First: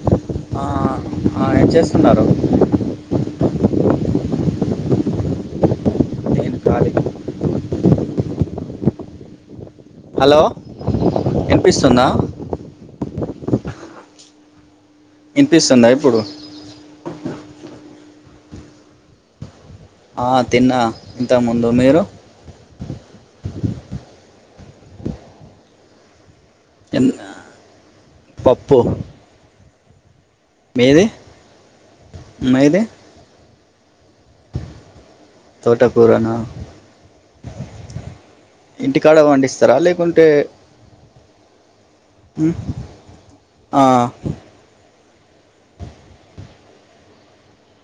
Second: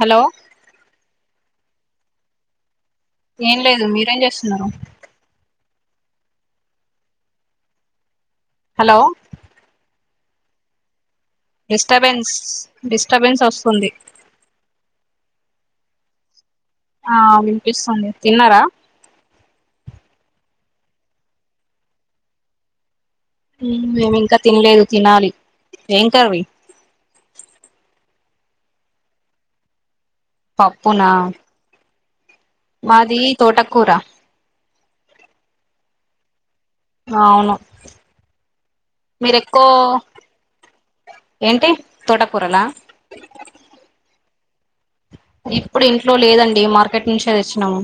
Hello ఆ ఆ ఏ చేస్తున్నారు ఏం లేదు మీరేం చేస్తున్నారు కాళీ హలో హలో వినిపిస్తుందా డిస్టబెన్స్ డిస్టబెన్స్ వస్తుంది ఇనిపిస్తుందా ఇప్పుడు విపిస్తుంది తిన్నారా ఆ తిన్నా ఇంత ముందు మీరు మేము ఇంకా తినలేదు తినాలి ఏం కర్రీ తిన్న పప్పు మీది పప్పునా మీది తోటకూరా తోట కూర నా ఆ అవును ఇంటికాడ మీరు ఎక్కువ పండిస్తారా లేకుంటే ఏంటి హు తోటకూరలా ఆ ఇప్పుడు ఇంట్లో లేదండి మార్కెట్ నుంచి తెచ్చినము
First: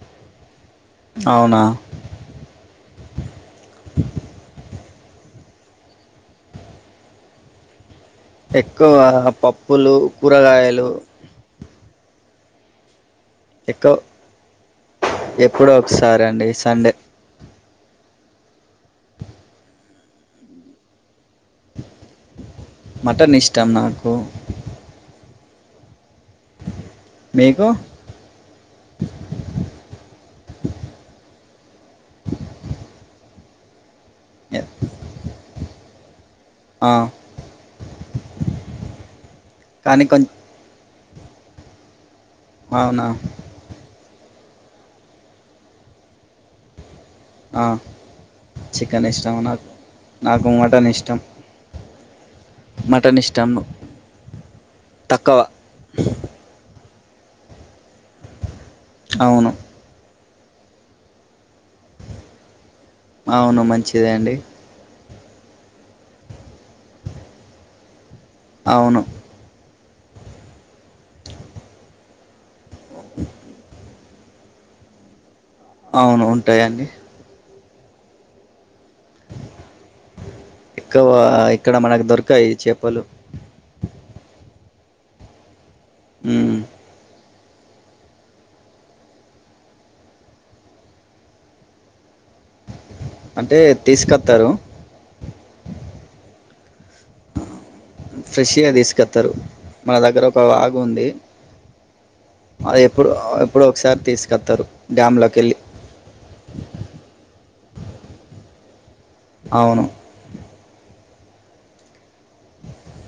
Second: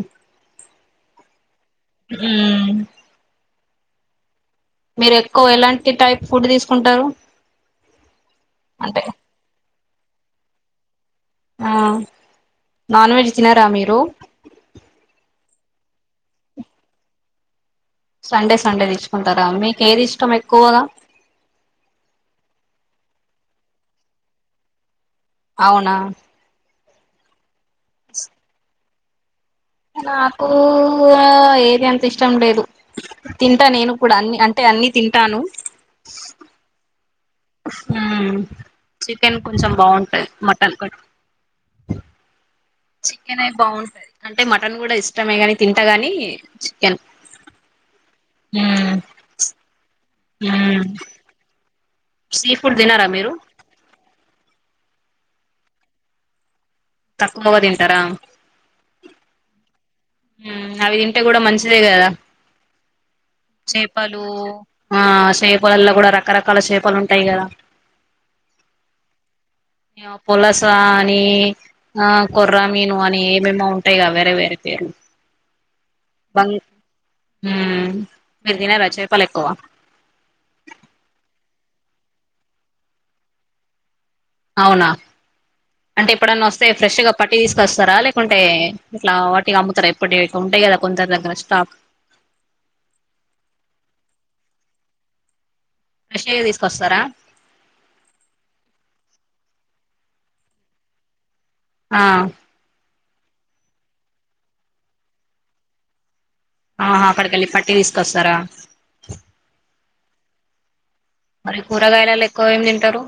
అవునా హు మ్మ్ మీరు ఎక్కువ ఎలాంటి టైప్ ఫుడ్ తీసుకుంటారు ఎక్కువ అంటే పప్పులు కూరగాయలు ఆహ నాన్ వెెజ్ తినారా మీరు ఇప్పుడొ ఒకసారి అండి సండే సండే సండే తీచ్చుకుంటారా మీకు ఏది ఇష్టం ఎక్కువగా మటన్ ఇష్టం నాకు అవునా మీకు నాకు ఏది ఎంత ఇష్టం లేదు తింటా నేను ఇప్పుడు అన్ని అంటే ఎ- అన్ని తింటాను ఆ, ఉం చికెన్ కొంచెం కానీ బాగుంటది కొంచెం మటన్ కంటే అవునా చికెన్ నే బాగుంటది అంటే మటన్ కూడా ఇష్టమే గాని తింటగాని కెన్ ఆ, ఉం చికెన్ ఇష్టం నాకు నాకు ఉం మటన్ ఇష్టం సీ ఫుడ్ తినరా మటన్ మీరు ఇష్టం తక్కువ తక్కువ తింటరా అవును ఉం అవి తింటే కూడా మంచిదే కదా అవును మంచిదే చేపలు అండి ఆ చేపలల్లో కూడా రకరకాల చేపలు ఉంటాయి కదా అవును పొలస అని ఆ కొర్రా మీను అని ఏమే ఏమే ఉంటాయి గా వేరే వేరే పేర్లు అవును ఉంటాయండి ఉం మీరు తినరా చేపలు ఎక్కువ ఎక్కువ ఇక్కడ మనకు దొరుకాయి చేపలు అవునా అంటే ఎప్పుడన్నా మ్మ్. వస్తాయా ఫ్రెష్ గా పట్టి తీసుకొస్తారా లేకుంటే ఇట్లా వాటిగా అమ్ముతారా ఎప్పటి ఉంటాయి కదా కొందరు దగ్గర స్టాక్ అంటే తీసుకత్తారు ఇటుకై [unintelligible] తీసుకొస్తారా ఫ్రెష్గా తీసుకత్తారు మన దగ్గర ఒక వాగు ఉంది ఆ అది ఎప్పుడు ఎప్పుడో ఒకసారి తీసుకొత్తారు డ్యామ్లోకి వెళ్ళి ఆహా అక్కడికి వెళ్ళి పట్టి తీసుకొస్తారా అవును మరి కూరగాయలలో ఎక్కువ ఏమి తింటారు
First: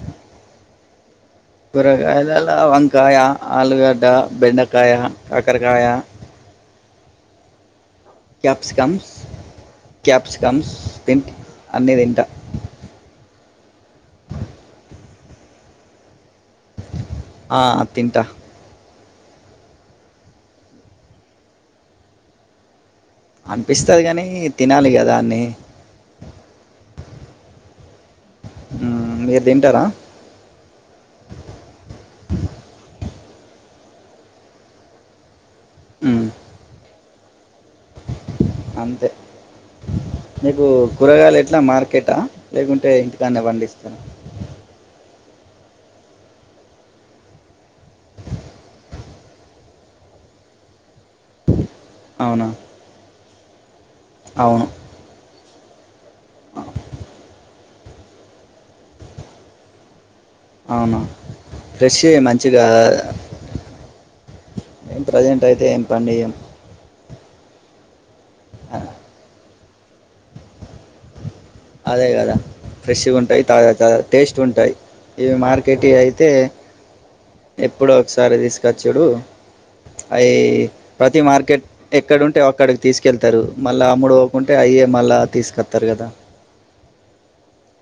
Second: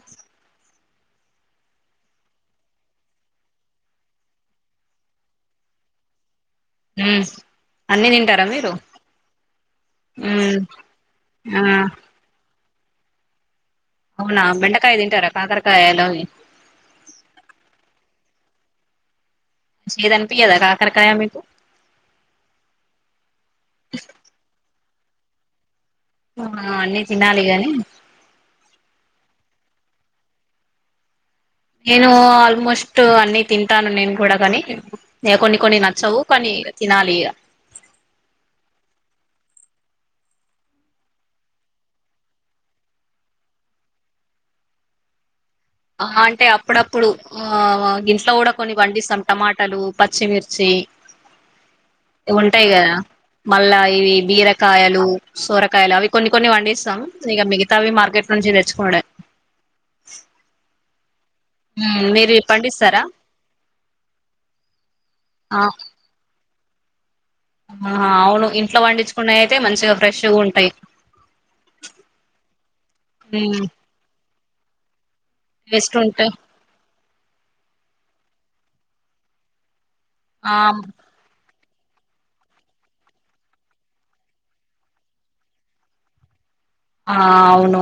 కూరగాయలలో వంకాయ ఆలుగడ్డ బెండకాయ కాకరకాయ ఉం అన్నీ తింటారా మీరు క్యాప్సికమ్స్ ఉం క్యాప్సికమ్స్ తింట ఆ అన్నీ తింటా అవునా బెండకాయ తింటారా కాకరకాయ ఎలావి [unintelligible] ఆ తింటా చేదని పియధ కాకరకాయ మీకు అనిపిస్తది కానీ తినాలి కదా అన్ని ఆ అన్నీ తినాలి గాని ఉం మీరు తింటారా నేను ఆల్మోస్ట్ అన్ని తింటాను నేను కూడా కాని నే కొన్ని కొన్ని నచ్చవు మ్మ్. కొన్ని తినాలి ఇగ అంతే మీకు కూరగాయలు ఎట్లా మార్కెటా లేకుంటే ఇంటికానే పండిస్తార ఆ అంటే అప్పుడప్పుడు ఆ ఇంట్లో కూడా కొన్ని పండిస్తాం టమాటాలు పచ్చిమిర్చి అవునా ఉంటాయి కదా మళ్ళా ఇవి అవును బీరకాయలు సోరకాయలు అవి కొన్ని కొన్ని పండిస్తాం ఇక మిగతావి మార్కెట్ నుంచి తెచ్చుకోడమే అవునా ఫ్రెష్ మీరు మంచిగా పండిస్తారా ఏం ప్రజెంట్ టయితే ఏం పండియం ఆ అవును ఆ, ఇంట్లో పండించుకున్నయితే మంచిగా ఫ్రెష్ గా ఉంటాయి అదే కదా ఫ్రెష్గా ఉంటాయి తాజా తాజా టేస్ట్గా ఉంటాయి ఇవి మార్కెట్ వేస్ట్ అయితే ఉంటాయి ఎప్పుడో ఒకసారి తీసుకొచ్చుడు అయి ఆ ప్రతి మార్కెట్ ఎక్కడంటే అక్కడికి తీసుకెళ్తారు మళ్ళా అమ్ముడు ఒకంటే అయే మళ్ళా తీసుకొత్తరు కదా ఆ అవును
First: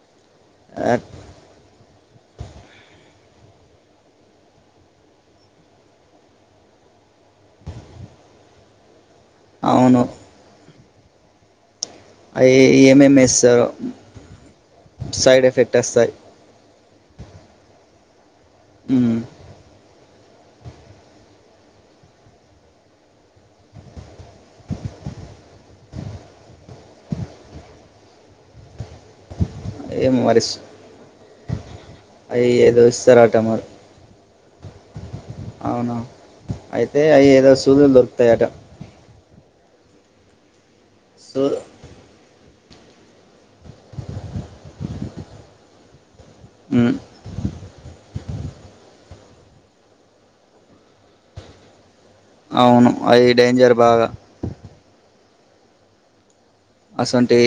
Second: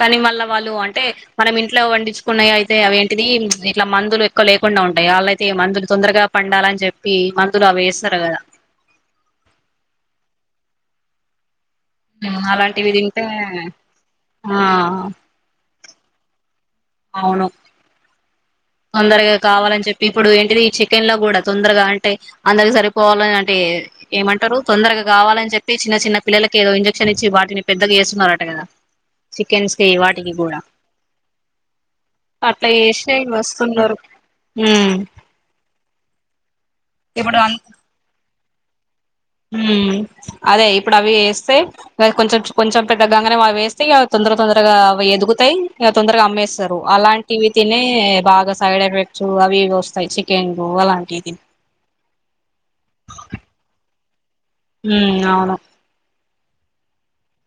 కానీ మళ్ళ వాళ్ళు ఆ, అంటే మనం ఇంట్లో వండించుకున్నాయి అయితే అవే తిరీం ఇట్లా మందులు ఎక్కువ లేకుండా ఉంటాయి వాళ్ళయితే మందులు తొందరగా పండాలని చెప్పి మందులు అవి వేస్తరు కదా అవును ఉమ్, అయి అలాంటివి ఏం ఏం తింటే ఏస్తరో ఆ సైడ్ ఎఫెక్ట్ వస్తాయి అవును ఉమ్, తొందరగా కావాలని చెప్పి ఇప్పుడు ఏంటిది చికెన్ లో కూడా తొందరగా అంటే అందరికి సరిపోవాలని అంటే ఏమంటరు తొందరగా కావాలని చెప్పి చిన్న చిన్న పిల్లలకి ఏదో ఇంజెక్షన్ ఇచ్చి వాటిని పెద్దగా చేస్తున్నారట కదా చికెన్స్కే ఏమో వాటికి మరి కూడా అవి అట్ల ఏదో చేసే ఇస్తారట వస్ మరి ఉ అవునా అయితే అవి ఏదో సూదులు దొరుకుతాయట ఊ అదే ఇప్పుడు అవి సూ వేస్తే కొంచెం కొంచెం పెద్దగానే అవి వేస్తే ఇ తొందర తొందరగా అవి ఎదుగుతాయి తొందరగా అమ్మేస్తారు ఉమ్, అలాంటివి తినే బాగా సైడ్ ఎఫెక్ట్స్ అవి వస్తాయి చికెన్ అలాంటిది అవును అవి డేంజర్ బాగా ఉ అవును అసంటి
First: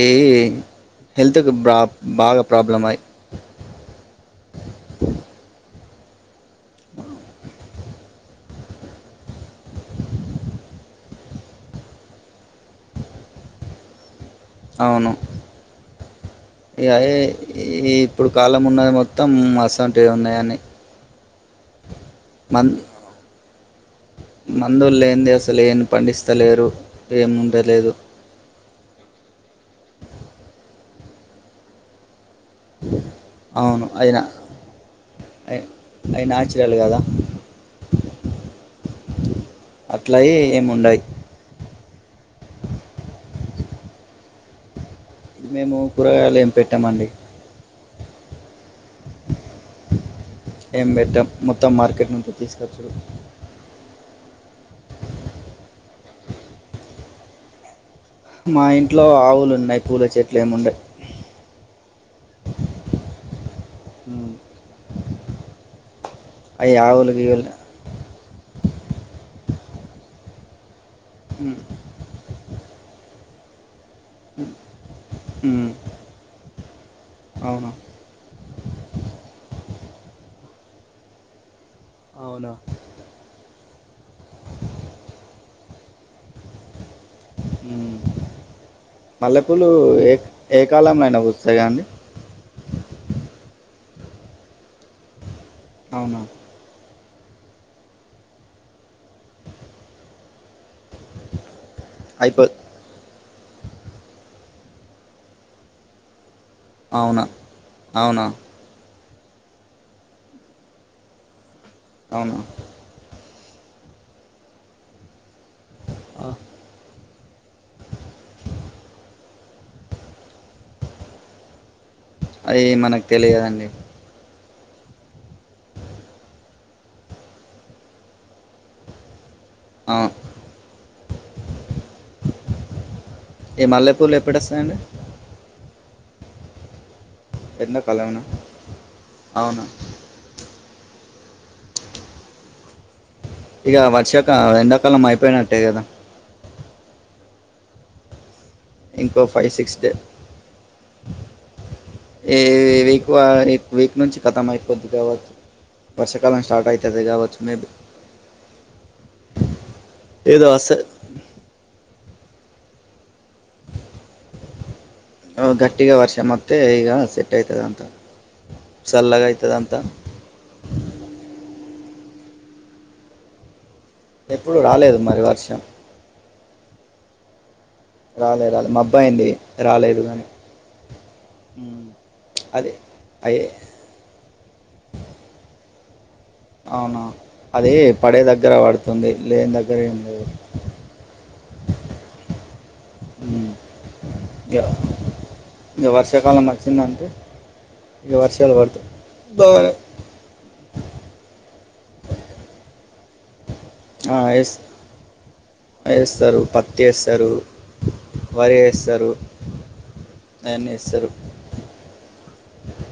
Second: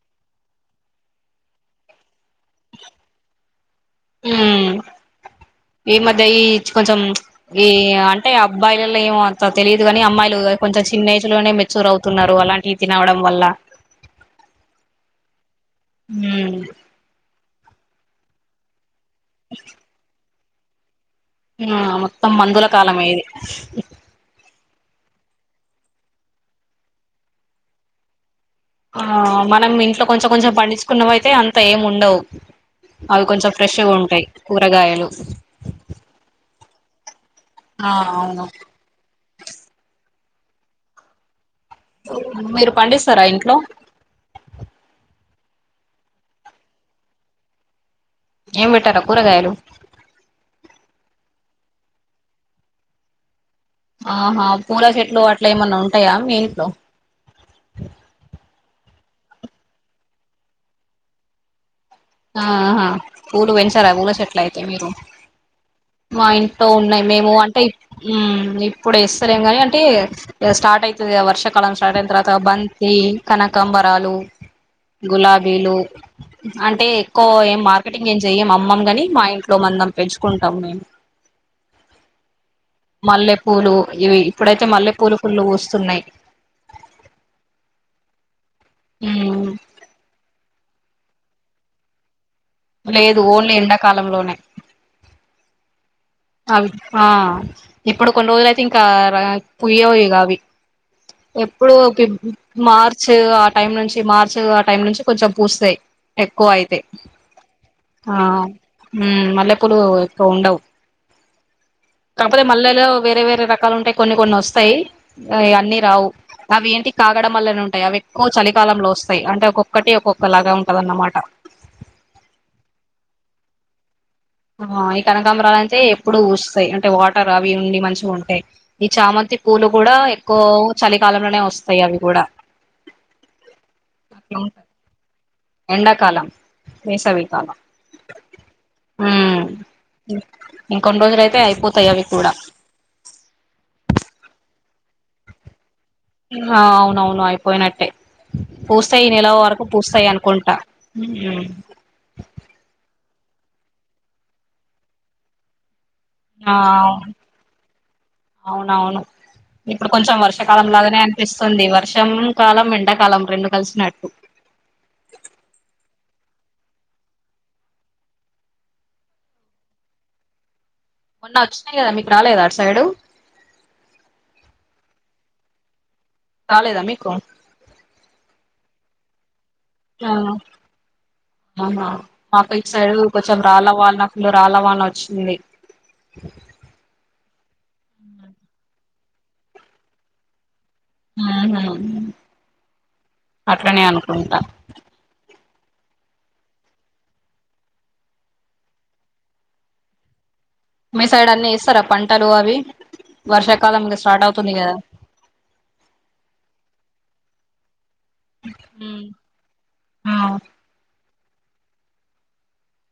హెల్త్కి బా బాగా ప్రాబ్లం అయి హ్మ్ ఈ మధ్య ఈ కొంచెం ఈ అంటే అబ్బాయిలలో ఏో అంత తెలీయదు కాని అమ్మాయిలు కొంచెం చిన్న ఏజ్ లోనే మెచ్యూర్ అవుతున్నారు అలాంటి ఇట్లవడం వల్ల అవును హ్మ్ ఇ ఈ ఇప్పుడు కాలం ఉన్నది మొ మొత్తం అసంట్వి ఉన్నాయని ఆ మొత్తం మందుల కాలమేది మందులేంది అసలు ఏం పండిస్తలేరు ఏముండలేదు ఆ మనం ఇంట్లో కొంచెం కొంచెం పండించుకున్నా అయితే అంత ఏం ఉండవు అవి కొంచెం అవును ఫ్రెష్గా అయినా ఉంటాయి కూరగాయలు మేలు కదా ఆ అవును అట్లయి ఏముండయి మీరు పండిస్తారా ఇంట్లో ఇది మేము కూరగాయలు ఏం పెట్టామండి ఏం పెట్టారా కూరగాయలు ఏం పెట్టాం మొత్తం మార్కెట్ నుంచి తీసుకొచ్చు ఆహా పూల చెట్లు అట్లా ఏమన్నా ఉంటాయా మీ ఇంట్లో మా ఇంట్లో ఆవులు ఉన్నాయి పూల చెట్లు ఏముండయి ఆహా పూలు పెంచాల పూల ఉమ్, చెట్లు అయితే మీరు మా ఇంట్లో అవి ఉన్నాయి ఆవులు మేము గీవులు అంటే ఉ ఇప్పుడు ఇస్తలేేం కాని అంటే స్టార్ట్ అయితది వర్ష ఉమ్, కాలం స్టార్ట్ అయితది అ బంతి కనకంబర్ ఉమ్, గులాబీలు అంటే ఎక్కువ ఏం అవును మార్కెటింగ్ ఏం చెయ్యం అమ్మంగాని మా ఇంట్లో మనం పెంచుకుంటాం మేము అవునా మల్లెపూలు ఇవి ఇప్పుడైతే మల్లెపూలు ఫుల్లు వస్తున్నాయి మల్లె మ్మ్ పూలు ఏ ఏ కాలం డబ్బులు వస్తాయా అండి లేదు ఓన్లీ ఎండాకాలంలోనే అవునా అవి ఆ ఇప్పుడు కొన్ని రోజులు అయితే ఇంకా రా పుయ్యవు అవి ఎప్పుడు కి అయిపో మార్చ్ ఆ టైం నుంచి మార్చ్ అ టైం నుంచి కొంచెం పూస్తాయి ఎక్కువ అయితే అవునా ఆ అవునా మల్లె పూలు ఎక్కువుండవు. అవునా కాకపోతే మళ్లెలో వేరే వేరే రకాలుంటాయ్, కొన్ని కొన్ని వస్తాయ్. అవన్నీ రావు ఆ, కాగడం మల్లెలుంటాయి, అవి ఎక్కువ చలికాలంలో వస్తాయి. అంటే ఒక్కొక్కటి ఒక్కొక్కలాగా ఉంటదన్నమాట. అయి మనకి తెలియదండి ఆ ఈ కనకాంబరాలయితే ఎప్పుడు ఊస్తాయి, అంటే వాటర్ అవి ఉండి మంచిగా ఉంటే ఈ చామంతి పూలు కూడా ఆ, ఎక్కువ చలికాలంలోనే వస్తాయవి కూడా ఈ మల్లెపూర్లు ఎప్పుడు వస్తాయంండి ఎండాకాలం వేసవి ఎట్నాకాలవునా అవునా ఇంకొన్ని రోజులయితే అయిపోతాయవి కూడా. ఇక వర్షాక ఎండాకాలం అయిపోయినట్టే కదా హా అవునవును అయిపోయినట్టే పూస్తాయి ఈ ఇంకో నెల ఫైవ్ వరకు సిక్స్ డే పూస్తాయనుకుంటా హ్మ్మ్! ఎక్కువ వీక్ నుంచి కథం అయిపోద్ది కావచ్చు పకాలం ఆ స్టార్ట్ అవుతుంది కావచ్చు మే అవునవును ఇప్పుడు కొంచెం ఏదో వర్షాకాలం వస్తే లాగానే అనిపిస్తుంది. వర్షం కాలం ఎండాకాలం రెండు కలిసినట్టు ఓ గట్టిగా వర్ష మ అ ఈగ సెట్ అవుతుద అంత సల్గావుతుద అంత మొన్న వచ్చినాయి గదా మీకు రాలేదా అటు సైడు? ఎప్పుడు రాలేదు మరి వర్షం రాలేదా మీకు రాలేదు రాలేదు మా అబ్బాయిడి రాలేదు కాగానీ అవునా మాకిటు సైడు కొంచెం అయ్యే రాల వాల నాకులు రాల వాల వచ్చింది. అవునా అది పడే దగ్గర పడుతుంది లేని దగ్గర ఏంది లే ఆహా ఉమ్. అట్లనే అనుకుంటా. ఎ వర్సేకాలం వచ్చిందంటే ఈ వర్షల్ వర్త్ మీ సైడ్ అన్ని ఏస్తరా పంటలు అవి వర్ష వే వేస్తారు పత్తి వేస్తారు వారే వేస్తారు ఆ దయన్ని వేస్తారు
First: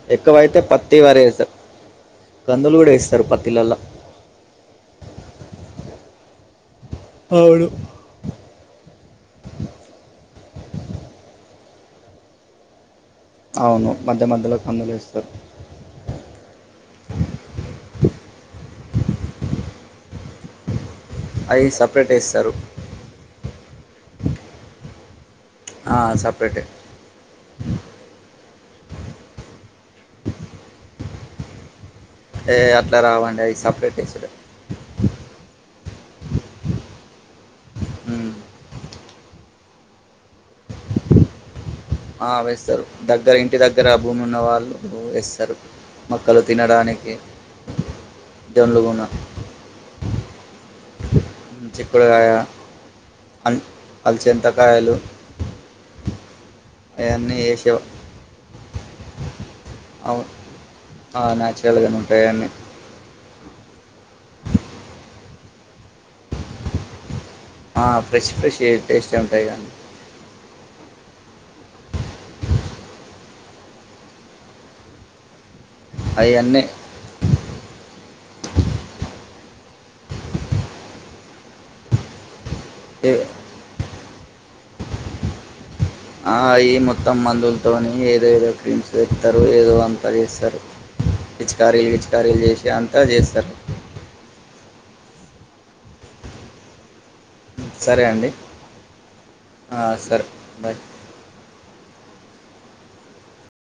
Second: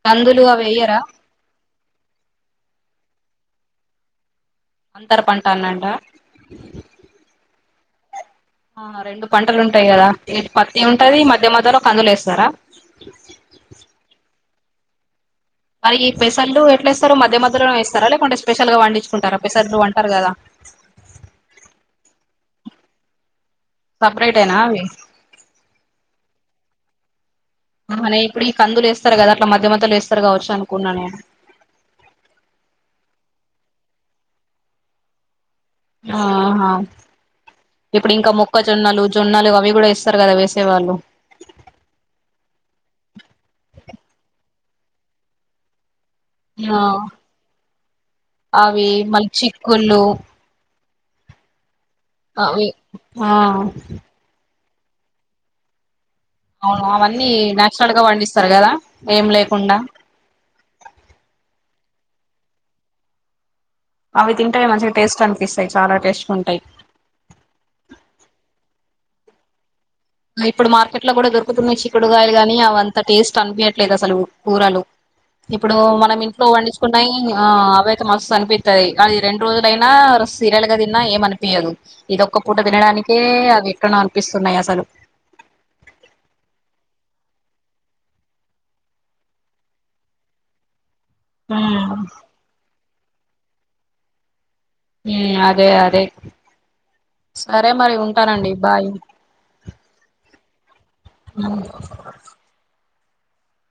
కందులు ఎక్కువైతే అవి పత్తి ఎయ్యరా వర వేస్తారు కందులు కూడా వేస్తారు పత్తిలలో అంతర పంటన్నడా అవును రెండు పంటలు ఉంటాయి కందులేస్తారా అందలేస్తారు మరి పెసళ్ళు ఎట్లేస్తారు మధ్య మధ్యలోనే వేస్తారా, లేకుంటే స్పెషల్ గా పండించుకుంటారా, పెసళ్ళూ అంటారు గదా అవి సపరేట్ వేస్తారు సెపరేటేనా అవి సపరేటే అహా ఇప్పుడు ఈ కందులేస్తారు కదా అట్లా మధ్య మధ్యలో వస్తరు కావచ్చనుకున్నాను ఏ అట్లా రావండి అది సపరేట్ టేస్ ఆహా ఇప్పుడు ఇంకా ఉమ్, మొక్కజొన్నలు జున్నలు అవి గూడా ఏస్తరు కదా వేసే వాళ్ళు. ఆ వేస్తారు దగ్గర ఇంటి దగ్గర భూమి ఉన్న వాళ్ళు వేస్తారు మొక్కలు ఆ తినడానికి అవి జంలుగున్న మళ్ళీ చిక్కుళ్ళు చకుడుగా అవి ఆ అల్చ కాయలు అవును అవన్నీ నచురల్ గా పండిస్తారు కదా ఏం లేకుండా అవు- ఆ నాచురల్ గానే ఉంటాయి అన్నీ అవి తింటాయి మంచిగా టేస్ట్ అనిపిస్తాయి చాలా టేస్ట్ ఉంటాయి ఆ ఫ్రెష్ ఫ్రెష్ టేస్ట్ ఉంటాయి కానీ ఇప్పుడు మార్కెట్ లో కూడా దొరుకుతున్నాయి చిక్కుడుగాయలు కాని అవంత టేస్ట్ అనిపించట్లేదు అసలు కూరలు ఇప్పుడు మనం ఇంట్లో అవన్నీ వండించుకున్నా ఆ అవేతే మస్తు అనిపిస్తుది అది రెండు రోజులైనా సీరియల్ గా తిన్నా ఏమనిపయదు ఇద ఒక్క పూట తినడానికే అవి ఎక్కడనో అనిపిస్తున్నాయి అసలు ఆ అయి మొత్తం మందులతోని ఏదో ఏదో క్రీమ్స్ పెడతరు ఏదో అంతా చేస్తారు పిచకారీలు ఉమ్ విచకారీలు చేసి అంతా చేస్తరు ఉ అదే అదే సరే మరి ఉంటానండి బాయ్ ఆ, సరే బాయ్